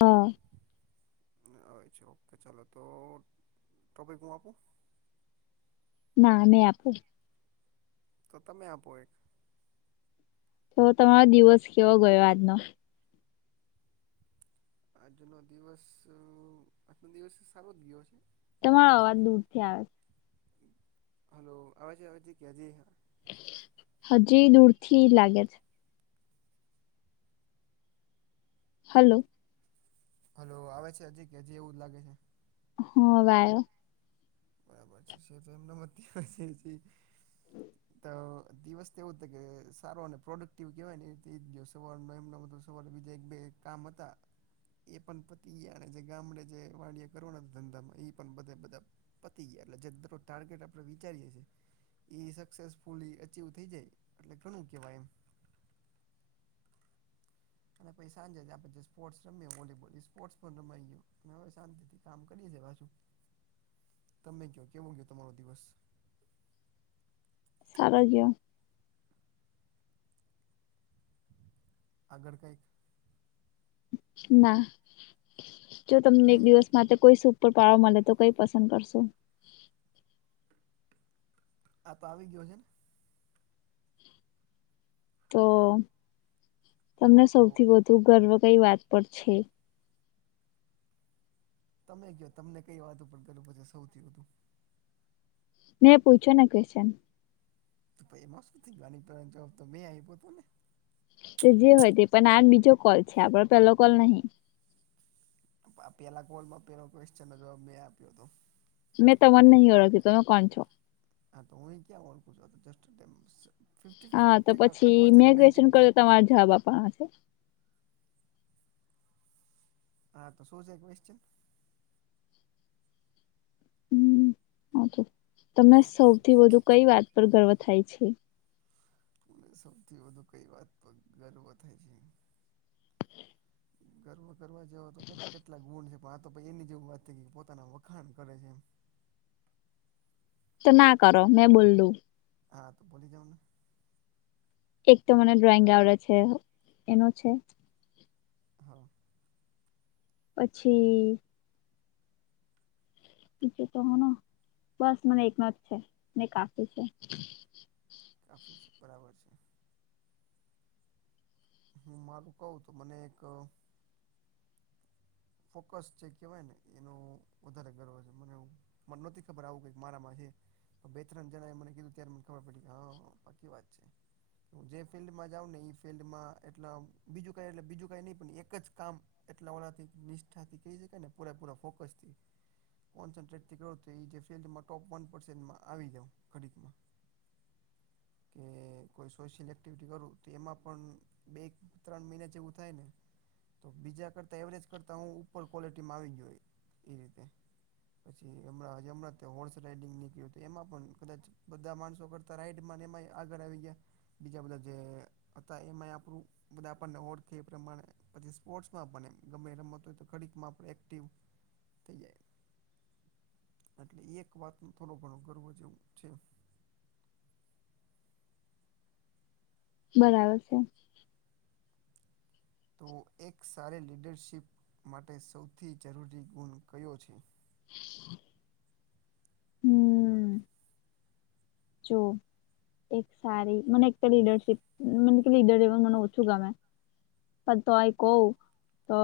હા. અ છેા ઓકે ચાલો તો ટોપિક હું આપું. ના નહી આપો. તો તમે આપો એક. તો તમારો દિવસ કેવો ગયો આજનો? આજનો દિવસ આજનો દિવસ સારો જ ગયો છે. તમારો એક અવાજ દૂર થી આવે. હલો અવાજી અવાજી ક્યા જ. હજી દૂરથી લાગે છે. હલો. હલો આવે છે હજી કે હજી એવું જ લાગે છે. હ આવે. બરાબર છે સ તો એમનેમાં તાર જ છે. હમ્મ. તો દિવસ તો એવું હત કે સારો અને પ્રોડક્ટિવ કેવાય ને તેિવ સવાધ સ બીધ એક બે કામ હતા એ પણ પતિ ગયા અને જે ગામડે જે વાડીિયા કરવાના ધંધામાં એ પણ બધે બધા પતી ગાય એટલે જ ટાર્ગેટ આપડે વિચારીએ છીએ એ સક્સેસફુલી અચવ થઈ જાય એટલે ઘણું કેહેવાય એમ. અને પી સાંજે આપણેે જે સ્પોર્ટ્સ રમીએ વોલીબોલ એ સ્પોર્ટ્સ પણ રમાઈ ગયું હવે શાંતિથી કામ કરીએ છે પાછું. [inaudible] તમે ક કેવો ગયો તમારો દિવસ? સારગયો. આગળ કઈક. ના જો તમને એક હમ દિવસ મા કોઈ સુ ઉપર પળો મળે તો કઈ પસંદ કરશો? આપ આવી ગયો છે ને. તો તમને તો સૌથી વધુ ગર્વ કઈ વાત પર છે. તમે ક તમને કઈ વાતો પણ કર્યું પછી સૌથી વધુ. નને પૂછોને ક્વેશન તો પાઈ એમાં શું થઈ જવાની જવાબ તો મેં આવ્યો હતો ને તે જે હોય તે પણ આ બીજો કોલ છે આપડો પહેલો કોલ નહીં. પેલા કોલમાં પેલો ક્વેશ્ચનનો જવાબ મેં આપ્યો હતો. મેં તમનહી હોરખતી તમે કોન છો? હા તો હુવ ક્યા ઓણખુ છે આજસ્ટફ હા તો પછી મેં ક્યુટીયોન કર તમારે જવાબ આપવાના છે હા તો શું છે ક્યુટીયોન? હમ્મ તો તમે સૌથી વધુ કઈ વાત પર ગર્વ થાય છે? અનેને સૌથી વધુ કઈ વાત પર ગર્વ થાય છે. ગર્વ કરવાર જવો તો કેટલા ગુણ છે. આ તો એની જેવું વાત થઈ કે પોતાના વખાણ કરે છે એમ. તો ના કરો મેં બોલુ. હા તો બોલી જાઓને. એક તો મને ડ્રોઈંગ આવડે છે એનો છે. હા. પછી. [unintelligible] છે તો હો બસ મને એકનાથ છે મે કાફી છે. કાફી છે બરાબર છે. હું મારું કવ તો મને એક ફોકસ જે કહેવાય ને એનું વધારે ગર્વ છે મને એવું મને નોતી ખબર આવું મારામાં હે. બે ત્રણ જણા એ મને કીધું ત્યારે મને ખબર પડી ગ હા પાકી વાત છે. હું જે ફિલ્ડમાં જાઉં ને એ ફિલ્ડમાં એટલે બીજું કાં એટલે બીજું કાંઈ નહીં પણ એક જ કામ એટલા ઓળથી નિષ્ઠાથી કહી શકાય ને પૂરાપૂરા ફોકસ થી. કોન્સનટેટ થી કર તો ઈ જે [unintelligible] ફિલ્ ટોપ વનમાં આવી જાઉ ઘડીકમાં [inaudible] કે કોઈ સોશિયલ એક્ટિવિટી કરું તો એમાં પણ બે ત્રણ મહિના જેવું થાય ને તો બીજા કરતા એવરેજ કરતાં હું ઉપર ક્વૉલિટીમાં આવી જોઈએ એ રીતે પછી હમણાં હ હમણાં ત્યાં હોર્સ રાઈડિંગ નીકળ્યું હતું એમાં પણ કદાચ બધા માણસો કરતા રાઈટમાંને એમાં આગળ આવી ગયા બીજા બધા જે અ એમાંય આપણું બધા આપણને ઓળખે એ પ્રમાણે પછી સ્પોર્ટ્સમાં પણ એમ ગમે રમત હોય તો ખડીકમાં પણ એક્ટિવ થઈ જાય. એટલે એ એક વાતનો થોડો ઘણો ગર્વ જે એવું છે. બરાબર છે. તો એક સારી લીડરશિપ માટે સૌથી જરૂરી ગુણ કયો છે. હમ જો. એક સારી મને એક તો લીડરશીપ મ કે લીડર જેવ મને ઓછું ગમે પણ તો અ કહ તો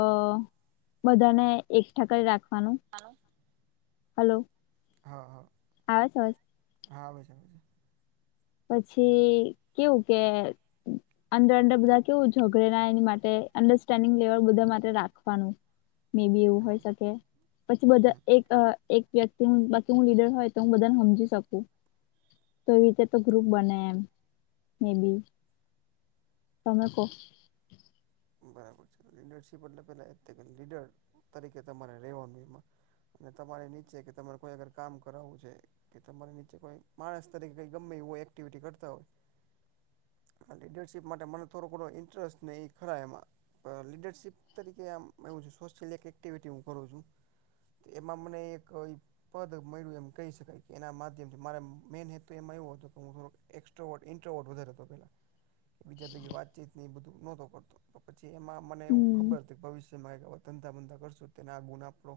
બધાને એકસ્ટઠા કરી રાખવાનું. હલો. હલો. હા હા આવે છે અવાજ હા આવે છે છે પછી કેવું કે અંદર અંદર બધા કેવું ઝઘડે ના એની માટે અંડરસ્ટેન્ડિંગ લેવલ બધા માટે રાખવાનું. મે બી એવું છે હોય હા શકે પછી બધા હમ એક એક વ્યક્તિ બાકી લીડર હોય તો હું બધાને સમજી શકું તો એવી રીતે તો ગ્રુપ બને એમ મે બી તમે કહો બરાબર છે લીડરશીપ એટલે પેલા એ લીડર તરીકે તમારે લેવાનું એમાં અને તમારે નીચે કે તમારે કોઈ અગર કામ કરાવવું છે. કે તમારે નીચે કોઈ માણસ તરીકે કઈ ગમે એવું એક્ટિવિટી કરતા હોય. આ લીડરશીપ માટે મને થડો ઘણો ઇન્ટરેસ્ટ નહીં ખરા એમાં લીડરશીપ તરીકે આમ એવું છે સોશિયલ એક એક્ટિવિટી હું કરું છું. તે એમા મને એક કો પદ મળ્યું એમ કહી શકાય કે એના માધ્યમથી મારા મેઈન હેતુ એમાં એવો હતો કે હું એક ત્રો ઇન્ટો વધારે તો પેલા. [inaudible] બીજા ભેગી વાતચીત ની એ બધું નહોતો કરડતો પછી એમાં મને એવું હમ ખબર હતી કે ભવિષ્ય ધંધા બંધા કરશું તેને આ ગુણ આપણો.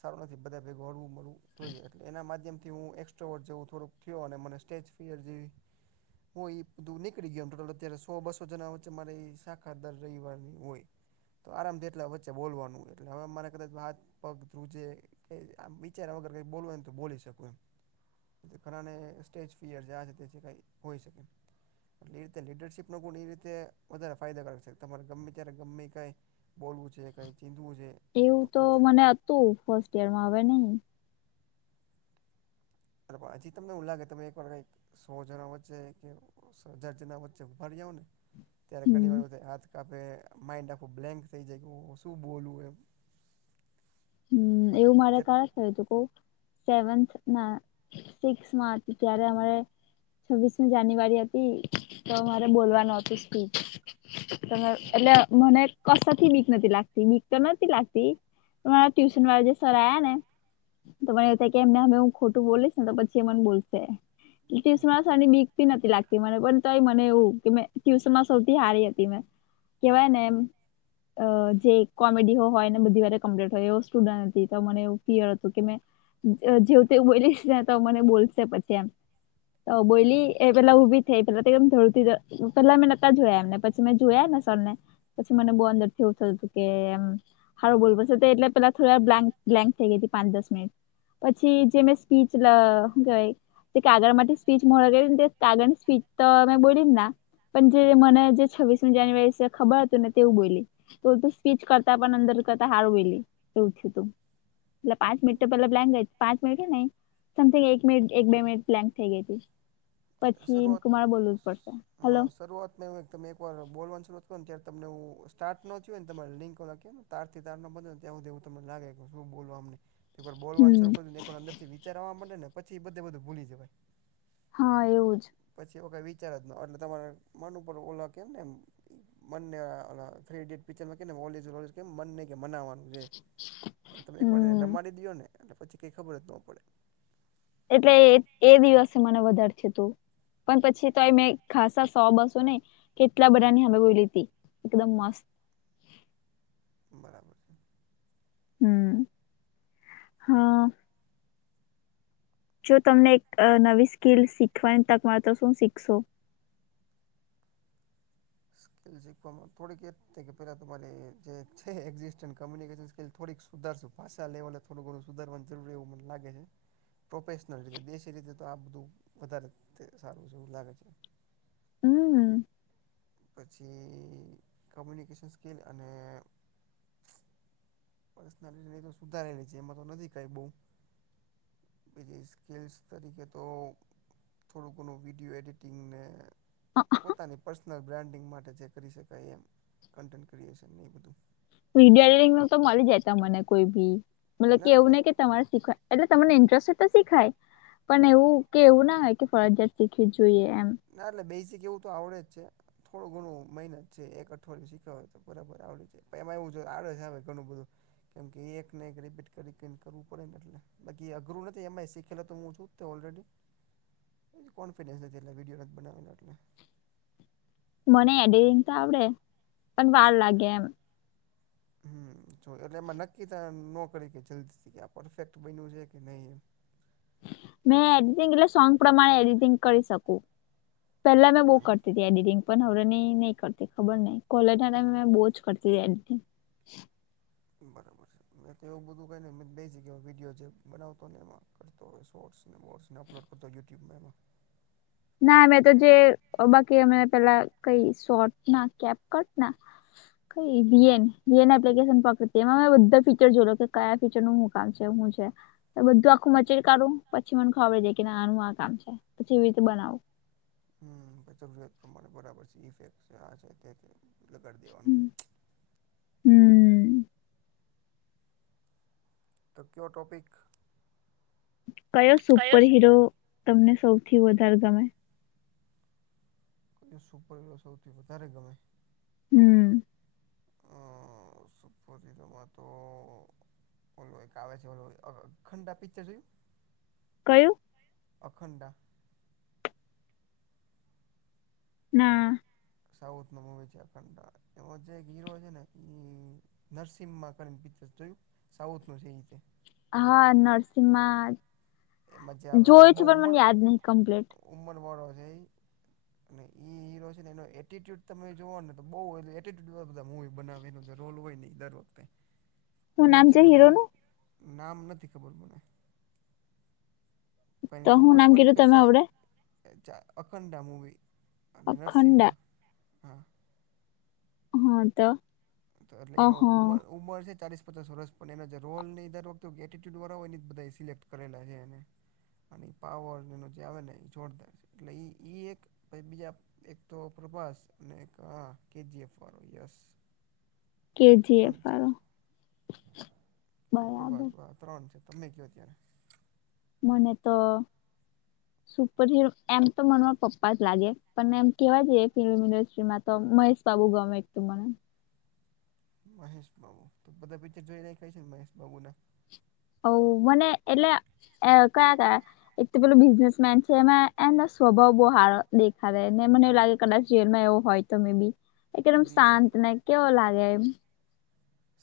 સારું નથી બધા ભેગું હળવું મળવું જોઈએ એટલે એના માધ્યમથી હું એ એકસ્ટ્રા વર્ડ જવું થોડુક થયો અને મને સ્ટેજ ફિયર જેવી હું એ બધું નીકળી ગયો ટોટલ અત્યારે સો બસો જણા વચ્ચે મારે ઈ શા ખાધર રહીવાની હોય. તો આરામથી એટલે વચ્ચે બોલવાનું એટલે હવે મારે કદાચ વાત પગ ધ્રુજે. આ વિચારમાં વગર કઈ બોલવાન હોયને તો બોલી શકું એમ. ઘરાને સ્ટેજ ફિયર જે આ છે તે છે કઈ હોય શકે. એટલે એ રીતે લીડરશીપ નો ગુણ એ રીતે વધારે. ફાયદાકારક છે. તમારે ગમે ત્યારે ગમે કાંઈ બોલવું છે, કંઈ ચીંધવું છે. એવું તો મને હતું ફર્સ્ટ યરમાં હવે નહિ. હજી તમને એવુ લાગે તમે એક વાર કઈક સોજણ વચે કે જજના વચ્ચે ઉભા રયો ને ત્યારે હમ ઘણી વાર હાથ કાપે, માઇન્ડ આખો બ્લેન્ક થઈ જાય, શું બોલું એમ. હમ્મ, પણ એવું મારે ચટ તો સેવન્થ ના સિક્સમાં હતી ત્યારે હવે છવ્વીસમી જાન્યુઆરી હતી, તો મારે બોલવાનું હતું સ્પીચ. હા એટલે મને કશથી મીક નથી લાગતી મીક તો નથી લાગતી. [unintelligible] ટ્યુશન વાળા જે સર આયા ને તો મને એવું થ કે એમને હું ખોટું બોલીશ ને તો પછી એ મને બોલશે. [unintelligible] નથી લાગતી મને પણ મને એવું કે મે ટ્યુશનમાં સૌથી હારી હતી મે. કેવાય ને એમ, જે કોમેડી હો હોય ને બધી વારે સ્ટુડન્ટ હતી તો મને એવ હતું કે મે જેવું તેવું બોલીશ ને તો મને બોલશે પછી એમ. તો બોલી હા એ પેલા ઉભી થઈ [unintelligible] પેલા મેં નતા જોયા એમને પછી મેં જોયા ને સરને પછી મને બહુ અંદર થીવું થતું હતું કે એમ સારો બોલ એટલે પેલા થી બ્લેક બ્લેન્ક થઈ ગઈ પાચ દસ મિનિટ પછી જે પીચલા શું કેવાય. તે કાગળ માટેથી સ્પીચ મો ગે ને તે કાગળ ની સ્પીચ તો મે બોલી ના. પણ જે મને જે છવ્વીસમી જાન્યુઆરી છે ખબર મેં તો એ બોલી સ્ટેટિસ્ટિક કરતા અંદર કરતા હમ્મ, એક સેકન્ડ, એ પાંચ મિનિ પેલા પ્લાંગે પાંચ મિનિટ હેને સમિંગ એક મિનિટ એક બે મિનિટ પ્લા થઈ ગઈ હતી. પછી સર્વાત, મારે બોલવું જ પડશે હા હલો સર્વાત તમે એક વાર બોલવાનું શત ને ત્યારે તમનેું સ્ટાર્ટ નો હોયને લિંકો ઓ લખી ને. તારથી તાર ન બને ને ત્યાં સુધી એવુ તમને લાગે કે શું બોલ આમને. એકવાર બોલવાનું હમ શરૂ કર દું ને એકવર અંદરથી વિચારવા માટેડ ને પછી બધે બધું ભૂલી જવાય. હા એવું જ. પછી એ કઈ વિચાર જ ન આ. એટલે તમારે મન પડ ઓલા કેમ ને એમ. મને થ્રીટ પિક્ચર મને કે મનાવાનું. જે એમ તમે એકવાર એને હમ રમાડી દો ને એટલે પછી કંઈ ખબર જ ન પડે. એટલે એ દિવસે મને વધારે છે તું. પણ પછી તો મેં ખાસા સો બસો ને કેટલા બધાની હમે લીધી. એકદમ મસ્ત. બરાબર છે. હમ હા. જો તમને એક નવી સ્કીલ શીખવાની તક મળ તો શું શીખશો. સ્કીિલ શીખવામાં થોડીક એ કે પેલા તમારી જે છે એક્ઝિસ્ટન્ટ કમ્યુનિકેશન સ્કિલ થોડીક. સુધારશું પાશા લેવલે થોડું ઘણું સુધારવાનું જરૂરી એવું મને લાગે હે. પ્રોફેશનલ રીતે દેશી રીતે તો આ બધું વધારે સારું છે એવું લાગે છે. હમ્મ. પછી કમ્યુનિકેશન સ્કિલ અને પર્સનાલિટી તો સુધારેલી છે એમાં તો નથી કઈ બઉ. બીજી સ્કિલ્સ તરીકે તો થોડું કોનો વિડિયો એડિટિંગને. પોતાની પર્સનલ બ્રાન્ડિંગ માટે જે કરી શકાય એમ કન્ટેન્ટ ક્રિએશન નહી એ બધું. વિડીયો એ નું તો મળી જાય ત મને કોઈ બી મતલબ કે ના એવું એટલે નને કે તમારે શીખવા. એટલે તમને ઇન્ટરેસ્ટ તો સીખાય પણ એવું કે એવું ના હોય કે ફરજિયાત શીખવી જોઈએ એમ? ના એટલે બેઝિક એવું તો આવડે જ છે. થોડું ઘણું મહેનત છે એક અઠવાડય શીખવાય તો બરાબર આવડી જાય. પ એમાં એવું જો આડે છે હ ઘણું બધું કેમ કે એક ને એક રિપીટ કરી કરવું પડે ને એટલે. બાકી અઘરું નથી એમાં એ શીખેલ હતું હું છું તે ઓલરેડી કોન્ફિડન્સ નથી. એ વિડીયોગ નથી બનાવેને. મને એડિટિંગ તો આવડે પણ વાર લાગે એમ. હમ જો એટલે એમાં નક્કી થ ન કરી કે જલ્દીથી કે આ પરફેક્ટ બન્યું છે કે નહીિ એમ. મેં એડિટિંગ એટલે સોંગ પ્રમાણે એડિટિંગ કરી શકું પેલા મેં બહ કરતી. એડિટિંગ પણ હવર ન નહી કરતી ખબર ન કોલર બહુ જ કરતી એડિટિંગ. બરાબર છે. મે તો એવું બધું ક બે વિડીયો બનાવતોને એમાં કરતોયોર્ને શોર્ટ્સ ને બોટ્સ ને અપલો કરતા યુટ્યુબમાં એમાં. ના મે તો જે બાકી અમે પેલા કઈ શોટ ના કેપ કટ ના કઇ વીએન એપ્લિકેશન પકડમાં બધા ફીચર જોલો કે કયા ફીચરનું કાલ છે હું છે. બધું આખું મચેર કરાવું પછી મને ખબર જે કે આનું આ કામ છે પછી એવી રીતે બનાવું હમછ જરૂરિયાત પ્રમાણે બરાબર છે ઇફેક આ છે તે લગાડી દેવાનું હમ તો કેયો ટૉપિક? કયો સુપર હિરો તમને સૌથી વધારે ગમે? સુપર હીરો સૌથી વધારે ગમે? હમ આ સુપર હેરો માતો ઓલો એક આવે છે ઓલો આખંડા પિક્ચર જોઈએ? કયું? અખંડા? ના સાઉથ નું મોવી છે અખંડા એમાં જે એક હીરો છે ને એ નરસિંમાં કરીને પિક્ચર છે જોયું સાઉથ નું છે એ રીતે હા નર્સિંગમાં એમાં જોવે છે પણ મને યાદ નહિ કમ્પ્લીટ. ઉમર વાળો છે એ. અને એ હીરો છે ને એનો એટીટ્યુડ તમે જોઓ ને તો બઉુ એ એટ્યુડ બધા મવી બનાવી જો રોલ હોય ને એ દર વખતે. [inaudible] ઉંમર નામ છે વધારે હીરોનું નામ નથી ખબર મને. પહે તો હું ઉમર નામ થોડીક કીધું તમે હસે. આવડે ચ અખંડા મૂવી અને અખંડા નરસિમ્મા હા હ તો. તો એટલે એનો અહ ઉમર ઉમર છે ચાલીસ પચાસ વર્ષ પણ એના જે રોલની ઈ દર વખતે એટીટ્યુડવાળા હોય ને ઈ બધા જ સિલેક્ટ કરેલા હે એને. અને એ પાવર એનો જે આવે ને એ જોરદાર છે એટલે એ એ એક પ બીજા એક તો પ્રભાસ અને એક કેજીએફ વાળો યસ. કેજીએફ ત્રણ વાળો ચાર પ્રભાસ બરાબર બા ત્રણ છે તમે કયો ત્યારે. મને તો સુપર હીરો એમ તો મનમાં પપ્પા જ લાગે પણ એમ કેવા જઈ ફિલ્મ ઇન્ડસ્ટ્રીમાં. તો મહેશ બાબુ ગમે એક તું મને મહેશબાબુ તો બધા પિક્ચર જોઈ રાયખા હશે ન મહેશબાબુના? અવ મને એટલે એ કયા-કયા? એક તો પેલું બિઝનેસમેન છે એમાં એમનો સ્વભાવ બહુ હારો દેખાવે ને મને એવું લાગે કદાચ જેલમાં એવું હોય. તો મે બી એકદમ બે શાંતને કેવો લાગે એમ?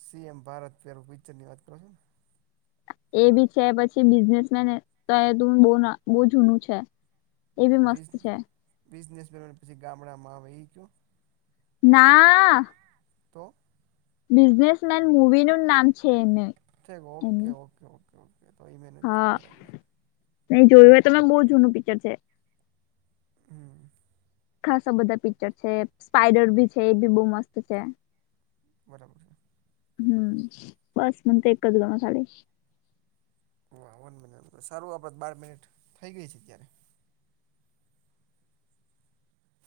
સી એમ ભારત [unintelligible] પિચ્ચરની વાત કરો હો ને? એ બી છે પછી બિઝનેસમેન તો તું ના બ બઉ જૂનું છે. એ બી મસ્ત બિઝ છે બિઝનેસમેનને પછી ગામડામાં આવે ઈ કયો? ના. તો? બિઝનેસમેન મૂવીનું જ નામ છે એને. અચ્છા ઓકે એનું ઓકે ઓકે ઓકે તો ઈ મે નથ જોઈ બરાબર હે. નઈ જોયું હોય તમે બઉ જૂનું પિક્ચર છે. હમ્મ. ખાસા બધા પિક્ચર છે, સ્પાઈડર ભી છે એ બી બઉ મસ્ત છે. બરાબર છે. હમ્મ, બસ મને તો એક જ ગમે ખાલી. હ વન મિનટ સારું આપડે બાર મિનિટ થઈ ગઈ છે ત્યારે.